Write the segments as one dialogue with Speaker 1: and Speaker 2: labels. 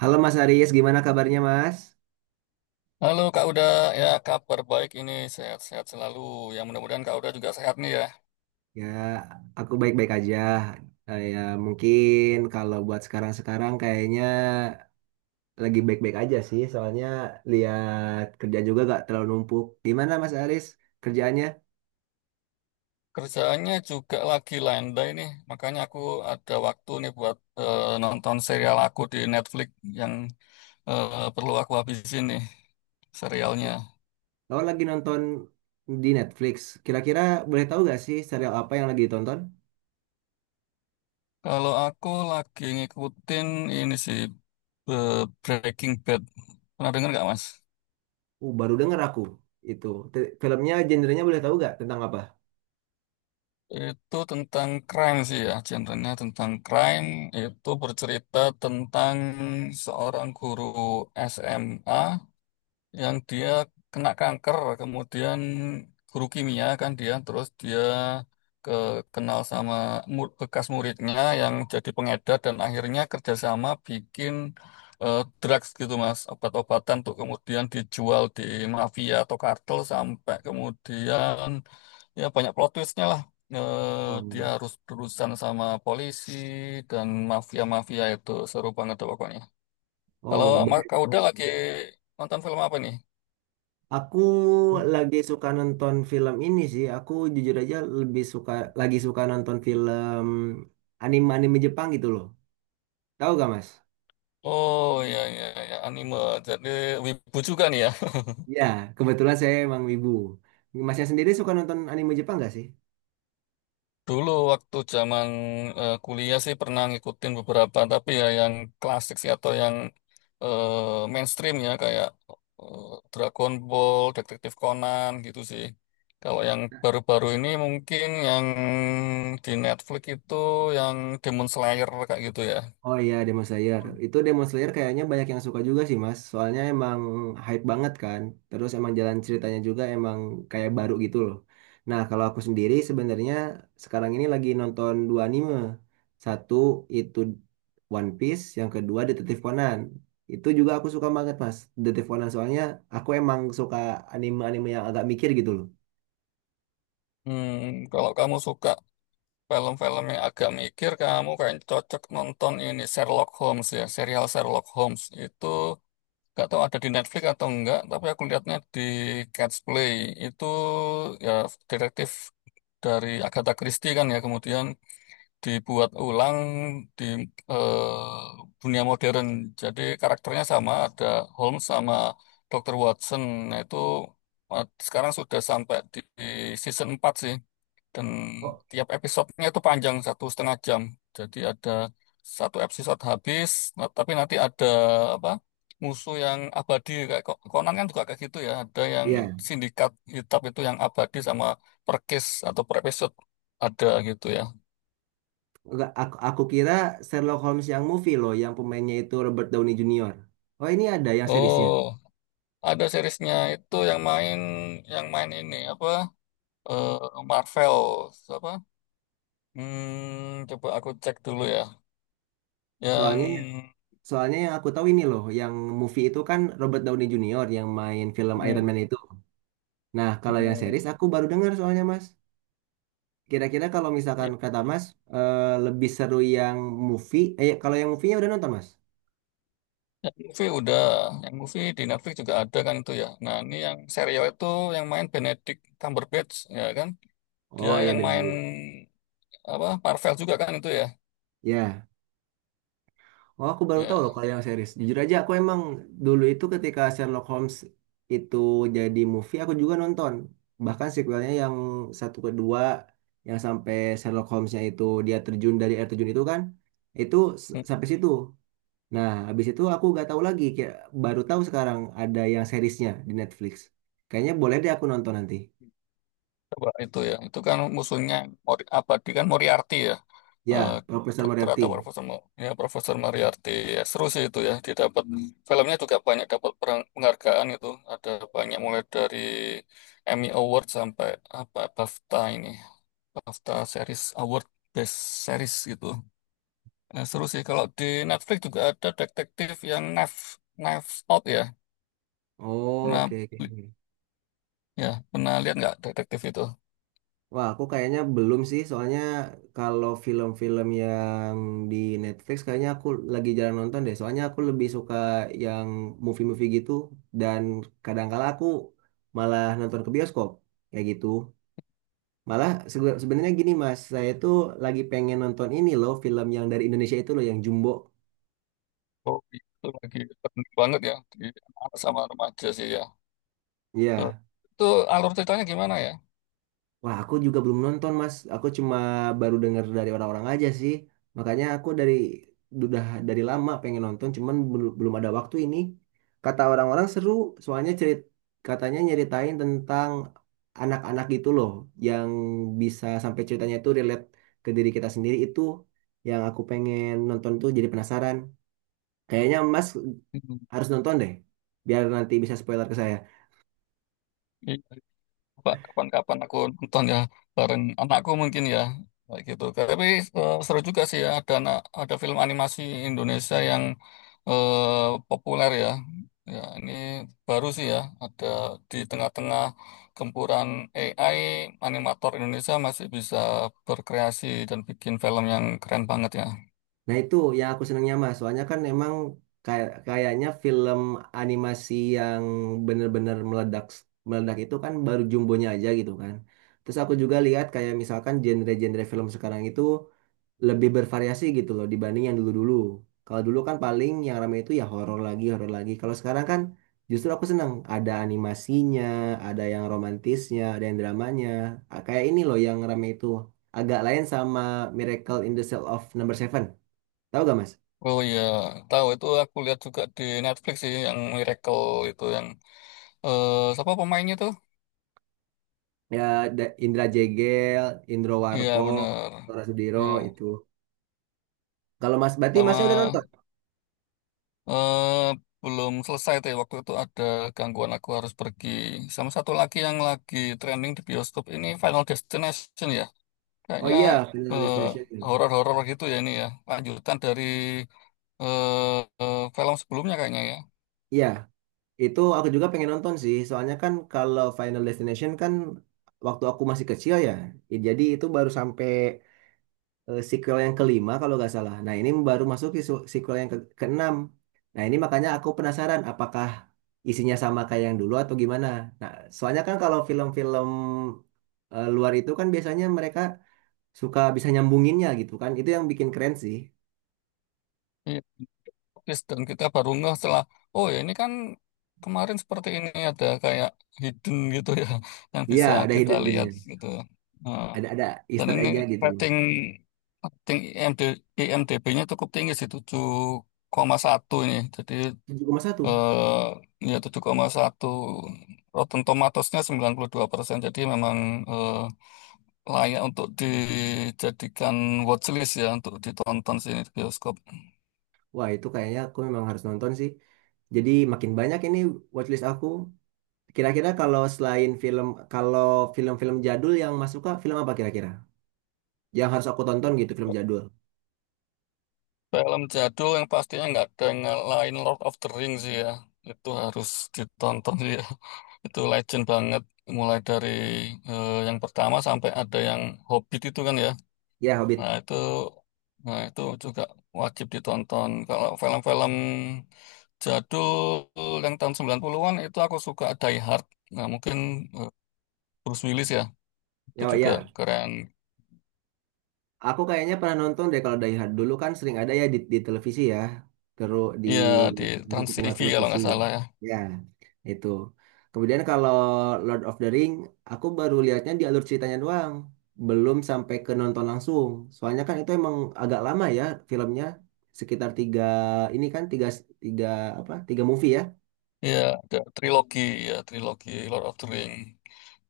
Speaker 1: Halo Mas Aris, gimana kabarnya Mas?
Speaker 2: Halo Kak Uda, ya kabar baik ini sehat-sehat selalu. Yang mudah-mudahan Kak Uda juga sehat nih ya.
Speaker 1: Ya, aku baik-baik aja. Eh, Ya, mungkin kalau buat sekarang-sekarang kayaknya lagi baik-baik aja sih, soalnya lihat kerja juga gak terlalu numpuk. Gimana Mas Aris kerjaannya?
Speaker 2: Kerjaannya juga lagi landai nih, makanya aku ada waktu nih buat nonton serial aku di Netflix yang perlu aku habisin nih serialnya.
Speaker 1: Kalau lagi nonton di Netflix, kira-kira boleh tahu gak sih serial apa yang lagi ditonton?
Speaker 2: Kalau aku lagi ngikutin ini sih eh, Breaking Bad. Pernah dengar nggak Mas?
Speaker 1: Baru denger aku itu. Filmnya, genrenya boleh tahu gak tentang apa?
Speaker 2: Itu tentang crime sih ya, genrenya tentang crime. Itu bercerita tentang seorang guru SMA yang dia kena kanker, kemudian guru kimia kan dia, terus dia ke kenal sama bekas muridnya yang jadi pengedar dan akhirnya kerjasama bikin drugs gitu mas, obat-obatan tuh kemudian dijual di mafia atau kartel sampai kemudian ya banyak plot twistnya lah. Dia
Speaker 1: Hmm.
Speaker 2: harus berurusan sama polisi dan mafia-mafia itu seru banget tuh pokoknya. Kalau
Speaker 1: Oh,
Speaker 2: Kak Uda, oh, lagi nonton film apa nih?
Speaker 1: aku lagi suka nonton film ini sih. Aku jujur aja lebih suka nonton film anime-anime Jepang gitu loh. Tahu gak Mas?
Speaker 2: Oh, ya, ya, ya, anime. Jadi wibu juga nih ya.
Speaker 1: Ya, kebetulan saya emang wibu. Masnya sendiri suka nonton anime Jepang gak sih?
Speaker 2: Dulu waktu zaman kuliah sih pernah ngikutin beberapa tapi ya yang klasik sih atau yang mainstream ya kayak eh, Dragon Ball, Detektif Conan gitu sih. Kalau yang baru-baru ini mungkin yang di Netflix itu yang Demon Slayer kayak gitu ya.
Speaker 1: Oh iya, Demon Slayer. Itu Demon Slayer kayaknya banyak yang suka juga sih Mas. Soalnya emang hype banget kan. Terus emang jalan ceritanya juga emang kayak baru gitu loh. Nah kalau aku sendiri sebenarnya sekarang ini lagi nonton dua anime. Satu itu One Piece, yang kedua Detektif Conan. Itu juga aku suka banget Mas. Detektif Conan soalnya aku emang suka anime-anime yang agak mikir gitu loh.
Speaker 2: Hmm, kalau kamu suka film-film yang agak mikir kamu kayak cocok nonton ini Sherlock Holmes ya, serial Sherlock Holmes itu gak tahu ada di Netflix atau enggak, tapi aku lihatnya di Cat's Play itu ya detektif dari Agatha Christie kan ya kemudian dibuat ulang di eh, dunia modern. Jadi karakternya sama, ada Holmes sama Dr. Watson. Nah, itu sekarang sudah sampai di season 4 sih. Dan
Speaker 1: Oh,
Speaker 2: tiap episodenya itu panjang, 1,5 jam. Jadi ada satu episode habis, nah, tapi nanti ada apa musuh yang abadi. Kayak Conan kan juga kayak gitu ya. Ada yang
Speaker 1: iya,
Speaker 2: sindikat hitam itu yang abadi sama per case atau per episode ada gitu ya.
Speaker 1: enggak, aku kira Sherlock Holmes yang movie loh, yang pemainnya itu Robert Downey Junior. Oh ini ada yang seriesnya.
Speaker 2: Oh, ada seriesnya itu yang main ini apa? eh Marvel apa? Hmm, coba aku cek dulu ya. Yang
Speaker 1: Soalnya soalnya yang aku tahu ini loh, yang movie itu kan Robert Downey Junior yang main film Iron
Speaker 2: hmm,
Speaker 1: Man itu. Nah kalau yang
Speaker 2: hmm.
Speaker 1: series aku baru dengar soalnya Mas. Kira-kira kalau misalkan kata Mas lebih seru yang movie, eh kalau yang movie-nya udah nonton Mas?
Speaker 2: Yang movie udah, yang movie di Netflix juga ada kan itu ya. Nah, ini yang serial itu yang main Benedict Cumberbatch ya kan? Dia
Speaker 1: Oh ya
Speaker 2: yang main
Speaker 1: berarti.
Speaker 2: apa? Marvel juga kan itu ya.
Speaker 1: Ya. Oh, aku baru tahu loh
Speaker 2: Ya.
Speaker 1: kalau yang series. Jujur aja, aku emang dulu itu ketika Sherlock Holmes itu jadi movie, aku juga nonton. Bahkan sequelnya yang satu kedua, yang sampai Sherlock Holmesnya itu dia terjun dari air terjun itu kan, itu sampai situ. Nah, habis itu aku gak tahu lagi, kayak baru tahu sekarang ada yang seriesnya di Netflix. Kayaknya boleh deh aku nonton nanti.
Speaker 2: Coba itu ya. Itu kan musuhnya apa dia kan Moriarty ya. Eh,
Speaker 1: Ya, Profesor
Speaker 2: dokter atau
Speaker 1: Moriarty.
Speaker 2: profesor ya Profesor Moriarty. Ya, seru sih itu ya. Dia dapat filmnya juga banyak dapat penghargaan itu. Ada banyak mulai dari Emmy Award sampai apa BAFTA ini. BAFTA Series Award Best Series gitu. Nah, seru sih kalau di Netflix juga ada detektif yang Knives Out ya.
Speaker 1: Oh,
Speaker 2: Pernah
Speaker 1: oke, oke.
Speaker 2: pernah lihat nggak detektif itu?
Speaker 1: Wah, aku kayaknya belum sih, soalnya kalau film-film yang di Netflix kayaknya aku lagi jarang nonton deh. Soalnya aku lebih suka yang movie-movie gitu dan kadang-kala aku malah nonton ke bioskop kayak gitu. Malah sebenarnya gini Mas, saya tuh lagi pengen nonton ini loh, film yang dari Indonesia itu loh yang Jumbo.
Speaker 2: Oh, itu lagi penting banget ya di anak sama remaja sih ya. Eh,
Speaker 1: Iya.
Speaker 2: Itu alur ceritanya gimana ya?
Speaker 1: Wah, aku juga belum nonton, Mas. Aku cuma baru dengar dari orang-orang aja sih. Makanya aku dari udah dari lama pengen nonton, cuman belum ada waktu ini. Kata orang-orang seru, soalnya cerit katanya nyeritain tentang anak-anak gitu loh, yang bisa sampai ceritanya itu relate ke diri kita sendiri itu yang aku pengen nonton tuh jadi penasaran. Kayaknya Mas
Speaker 2: Hmm,
Speaker 1: harus nonton deh, biar nanti bisa spoiler ke saya.
Speaker 2: iya. Coba kapan-kapan aku nonton ya bareng anakku mungkin ya kayak gitu. Tapi seru juga sih ya ada ada film animasi Indonesia yang populer ya. Ya ini baru sih ya ada di tengah-tengah gempuran AI animator Indonesia masih bisa berkreasi dan bikin film yang keren banget ya.
Speaker 1: Nah itu yang aku senangnya mas, soalnya kan emang kayak kayaknya film animasi yang bener-bener meledak meledak itu kan baru jumbonya aja gitu kan. Terus aku juga lihat kayak misalkan genre-genre film sekarang itu lebih bervariasi gitu loh dibanding yang dulu-dulu. Kalau dulu kan paling yang ramai itu ya horor lagi, horor lagi. Kalau sekarang kan justru aku senang ada animasinya, ada yang romantisnya, ada yang dramanya. Ah, kayak ini loh yang ramai itu agak lain sama Miracle in the Cell of Number Seven. Tahu gak Mas?
Speaker 2: Oh iya, tahu itu aku lihat juga di Netflix sih yang Miracle itu yang siapa pemainnya tuh?
Speaker 1: Ya, Indra Jegel, Indro
Speaker 2: Iya
Speaker 1: Warko,
Speaker 2: bener.
Speaker 1: Tora Sudiro
Speaker 2: Ya,
Speaker 1: itu. Kalau Mas Bati, Masnya udah
Speaker 2: sama
Speaker 1: nonton?
Speaker 2: eh belum selesai tuh ya, waktu itu ada gangguan aku harus pergi. Sama satu lagi yang lagi trending di bioskop ini Final Destination ya.
Speaker 1: Oh
Speaker 2: Kayaknya
Speaker 1: iya, Final
Speaker 2: eh
Speaker 1: Destination.
Speaker 2: horor-horor gitu ya ini ya. Lanjutan dari film sebelumnya kayaknya ya.
Speaker 1: Iya, itu aku juga pengen nonton sih. Soalnya kan kalau Final Destination kan waktu aku masih kecil ya. Jadi itu baru sampai sequel yang kelima kalau nggak salah. Nah ini baru masuk ke sequel yang ke keenam. Nah ini makanya aku penasaran apakah isinya sama kayak yang dulu atau gimana. Nah soalnya kan kalau film-film luar itu kan biasanya mereka suka bisa nyambunginnya gitu kan. Itu yang bikin keren sih.
Speaker 2: Iya. Yes, dan kita baru ngeh setelah oh ya ini kan kemarin seperti ini ada kayak hidden gitu ya yang
Speaker 1: Iya
Speaker 2: bisa
Speaker 1: ada
Speaker 2: kita
Speaker 1: hidden
Speaker 2: lihat
Speaker 1: gemnya,
Speaker 2: gitu. Nah,
Speaker 1: ada
Speaker 2: dan
Speaker 1: Easter
Speaker 2: ini
Speaker 1: eggnya gitu.
Speaker 2: rating rating IMDb-nya cukup tinggi sih tujuh koma satu ini. Jadi
Speaker 1: 7,1.
Speaker 2: ya 7,1 Rotten Tomatoes-nya 92%. Jadi memang eh, layak untuk dijadikan watchlist ya untuk ditonton sini di bioskop.
Speaker 1: Wah itu kayaknya aku memang harus nonton sih. Jadi makin banyak ini watchlist aku. Kira-kira kalau selain film, kalau film-film jadul yang Mas suka, film apa kira-kira? Yang harus aku tonton gitu, film jadul.
Speaker 2: Film jadul yang pastinya nggak ada yang lain Lord of the Rings sih ya. Itu harus ditonton sih ya. Itu legend banget. Mulai dari yang pertama sampai ada yang Hobbit itu kan ya.
Speaker 1: Ya, Hobbit.
Speaker 2: Nah itu, nah itu juga wajib ditonton. Kalau film-film jadul yang tahun 90-an itu aku suka Die Hard. Nah mungkin eh, Bruce Willis ya. Itu
Speaker 1: Ya, oh,
Speaker 2: juga
Speaker 1: ya.
Speaker 2: keren.
Speaker 1: Aku kayaknya pernah nonton deh kalau dari dulu kan sering ada ya di televisi ya. Terus
Speaker 2: Iya di
Speaker 1: di satu
Speaker 2: Trans
Speaker 1: channel
Speaker 2: TV kalau
Speaker 1: televisi.
Speaker 2: nggak salah ya.
Speaker 1: Ya, itu. Kemudian kalau Lord of the Ring, aku baru lihatnya di alur ceritanya doang. Belum sampai ke nonton langsung. Soalnya kan itu emang agak lama ya filmnya. Sekitar tiga, ini kan tiga, tiga apa, tiga movie ya.
Speaker 2: Ya, ada trilogi ya, trilogi Lord of the Ring.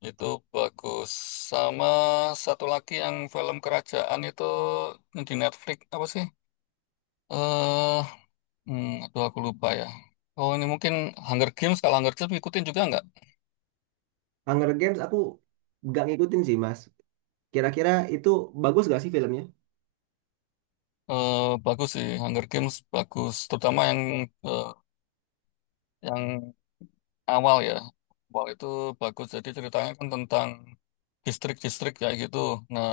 Speaker 2: Itu bagus. Sama satu lagi yang film kerajaan itu yang di Netflix apa sih? Eh, aduh aku lupa ya. Oh, ini mungkin Hunger Games. Kalau Hunger Games ikutin juga nggak?
Speaker 1: Hunger Games aku nggak ngikutin sih Mas. Kira-kira itu bagus gak sih filmnya?
Speaker 2: Eh, bagus sih, Hunger Games bagus. Terutama yang eh, yang awal ya. Awal itu bagus. Jadi ceritanya kan tentang distrik-distrik kayak gitu. Nah,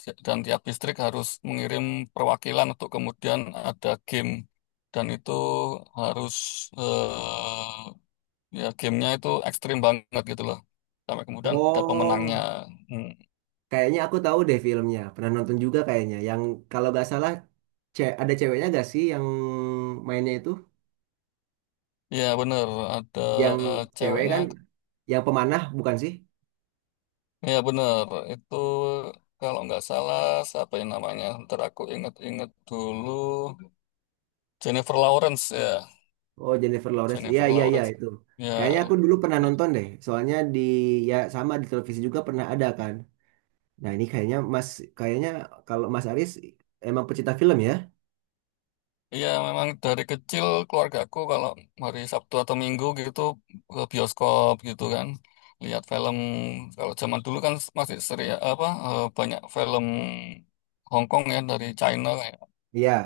Speaker 2: dan tiap distrik harus mengirim perwakilan untuk kemudian ada game. Dan itu harus eh, ya gamenya itu ekstrim banget gitu loh. Sampai kemudian ada pemenangnya.
Speaker 1: Oh,
Speaker 2: Hmm.
Speaker 1: kayaknya aku tahu deh filmnya. Pernah nonton juga kayaknya. Yang kalau gak salah ada ceweknya gak sih yang mainnya itu?
Speaker 2: Ya bener, ada
Speaker 1: Yang cewek
Speaker 2: ceweknya.
Speaker 1: kan, yang pemanah bukan sih?
Speaker 2: Ya bener, itu kalau nggak salah siapa yang namanya? Ntar aku inget-inget dulu. Jennifer Lawrence ya.
Speaker 1: Oh, Jennifer Lawrence. Iya,
Speaker 2: Jennifer
Speaker 1: iya, iya
Speaker 2: Lawrence.
Speaker 1: itu. Kayaknya
Speaker 2: Ya,
Speaker 1: aku dulu pernah
Speaker 2: nah,
Speaker 1: nonton deh. Soalnya di ya sama di televisi juga pernah ada kan. Nah, ini kayaknya Mas kayaknya kalau Mas Aris emang pecinta film ya?
Speaker 2: iya memang dari kecil keluargaku kalau hari Sabtu atau Minggu gitu ke bioskop gitu kan lihat film. Kalau zaman dulu kan masih seri apa banyak film Hong Kong ya dari China kayak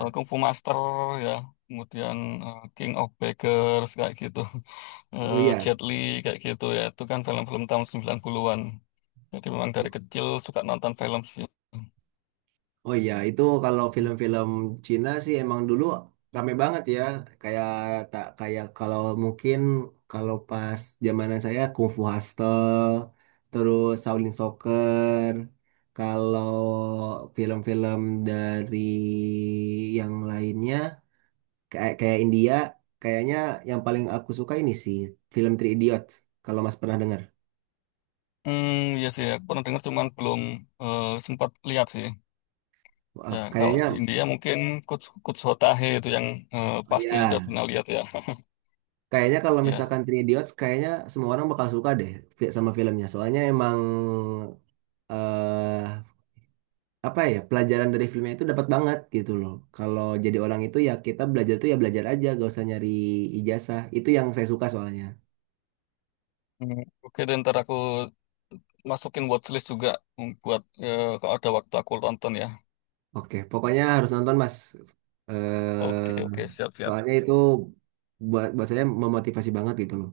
Speaker 2: Kung Fu Master ya, kemudian King of Beggars kayak gitu.
Speaker 1: Oh iya.
Speaker 2: Jet Li kayak gitu ya. Itu kan film-film tahun 90-an. Jadi memang dari kecil suka nonton film sih.
Speaker 1: Oh iya, itu kalau film-film Cina sih emang dulu rame banget ya. Kayak tak kayak kalau mungkin kalau pas zamanan saya Kung Fu Hustle, terus Shaolin Soccer. Kalau film-film dari yang lainnya kayak kayak India, kayaknya yang paling aku suka ini sih film Three Idiots. Kalau Mas pernah dengar,
Speaker 2: Hmm, iya sih, aku pernah dengar cuman belum sempat lihat sih.
Speaker 1: wah,
Speaker 2: Ya, kalau
Speaker 1: kayaknya
Speaker 2: di India mungkin kuts kuts Hotahe itu yang
Speaker 1: oh
Speaker 2: pasti sudah
Speaker 1: ya
Speaker 2: pernah lihat ya.
Speaker 1: kayaknya kalau
Speaker 2: Ya,
Speaker 1: misalkan Three Idiots, kayaknya semua orang bakal suka deh sama filmnya. Soalnya emang eh apa ya pelajaran dari filmnya itu dapat banget gitu loh. Kalau jadi orang itu ya kita belajar tuh ya belajar aja, gak usah nyari ijazah. Itu yang saya suka soalnya.
Speaker 2: Oke, dan ntar aku masukin watchlist juga buat kalau ada waktu aku tonton ya.
Speaker 1: Oke, pokoknya harus nonton Mas.
Speaker 2: Oke,
Speaker 1: eh
Speaker 2: oke, siap,
Speaker 1: Soalnya
Speaker 2: siap.
Speaker 1: itu buat buat saya memotivasi banget gitu loh.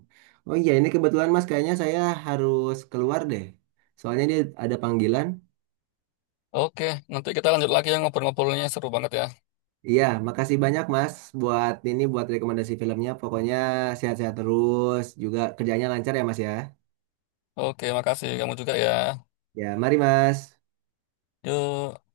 Speaker 1: Oh iya, ini kebetulan Mas, kayaknya saya harus keluar deh. Soalnya dia ada panggilan.
Speaker 2: Oke, nanti kita lanjut lagi ya ngobrol-ngobrolnya seru banget ya.
Speaker 1: Iya, makasih banyak Mas buat ini buat rekomendasi filmnya. Pokoknya sehat-sehat terus, juga kerjanya lancar ya Mas ya.
Speaker 2: Oke, makasih kamu juga ya.
Speaker 1: Ya, mari Mas.
Speaker 2: Yuk.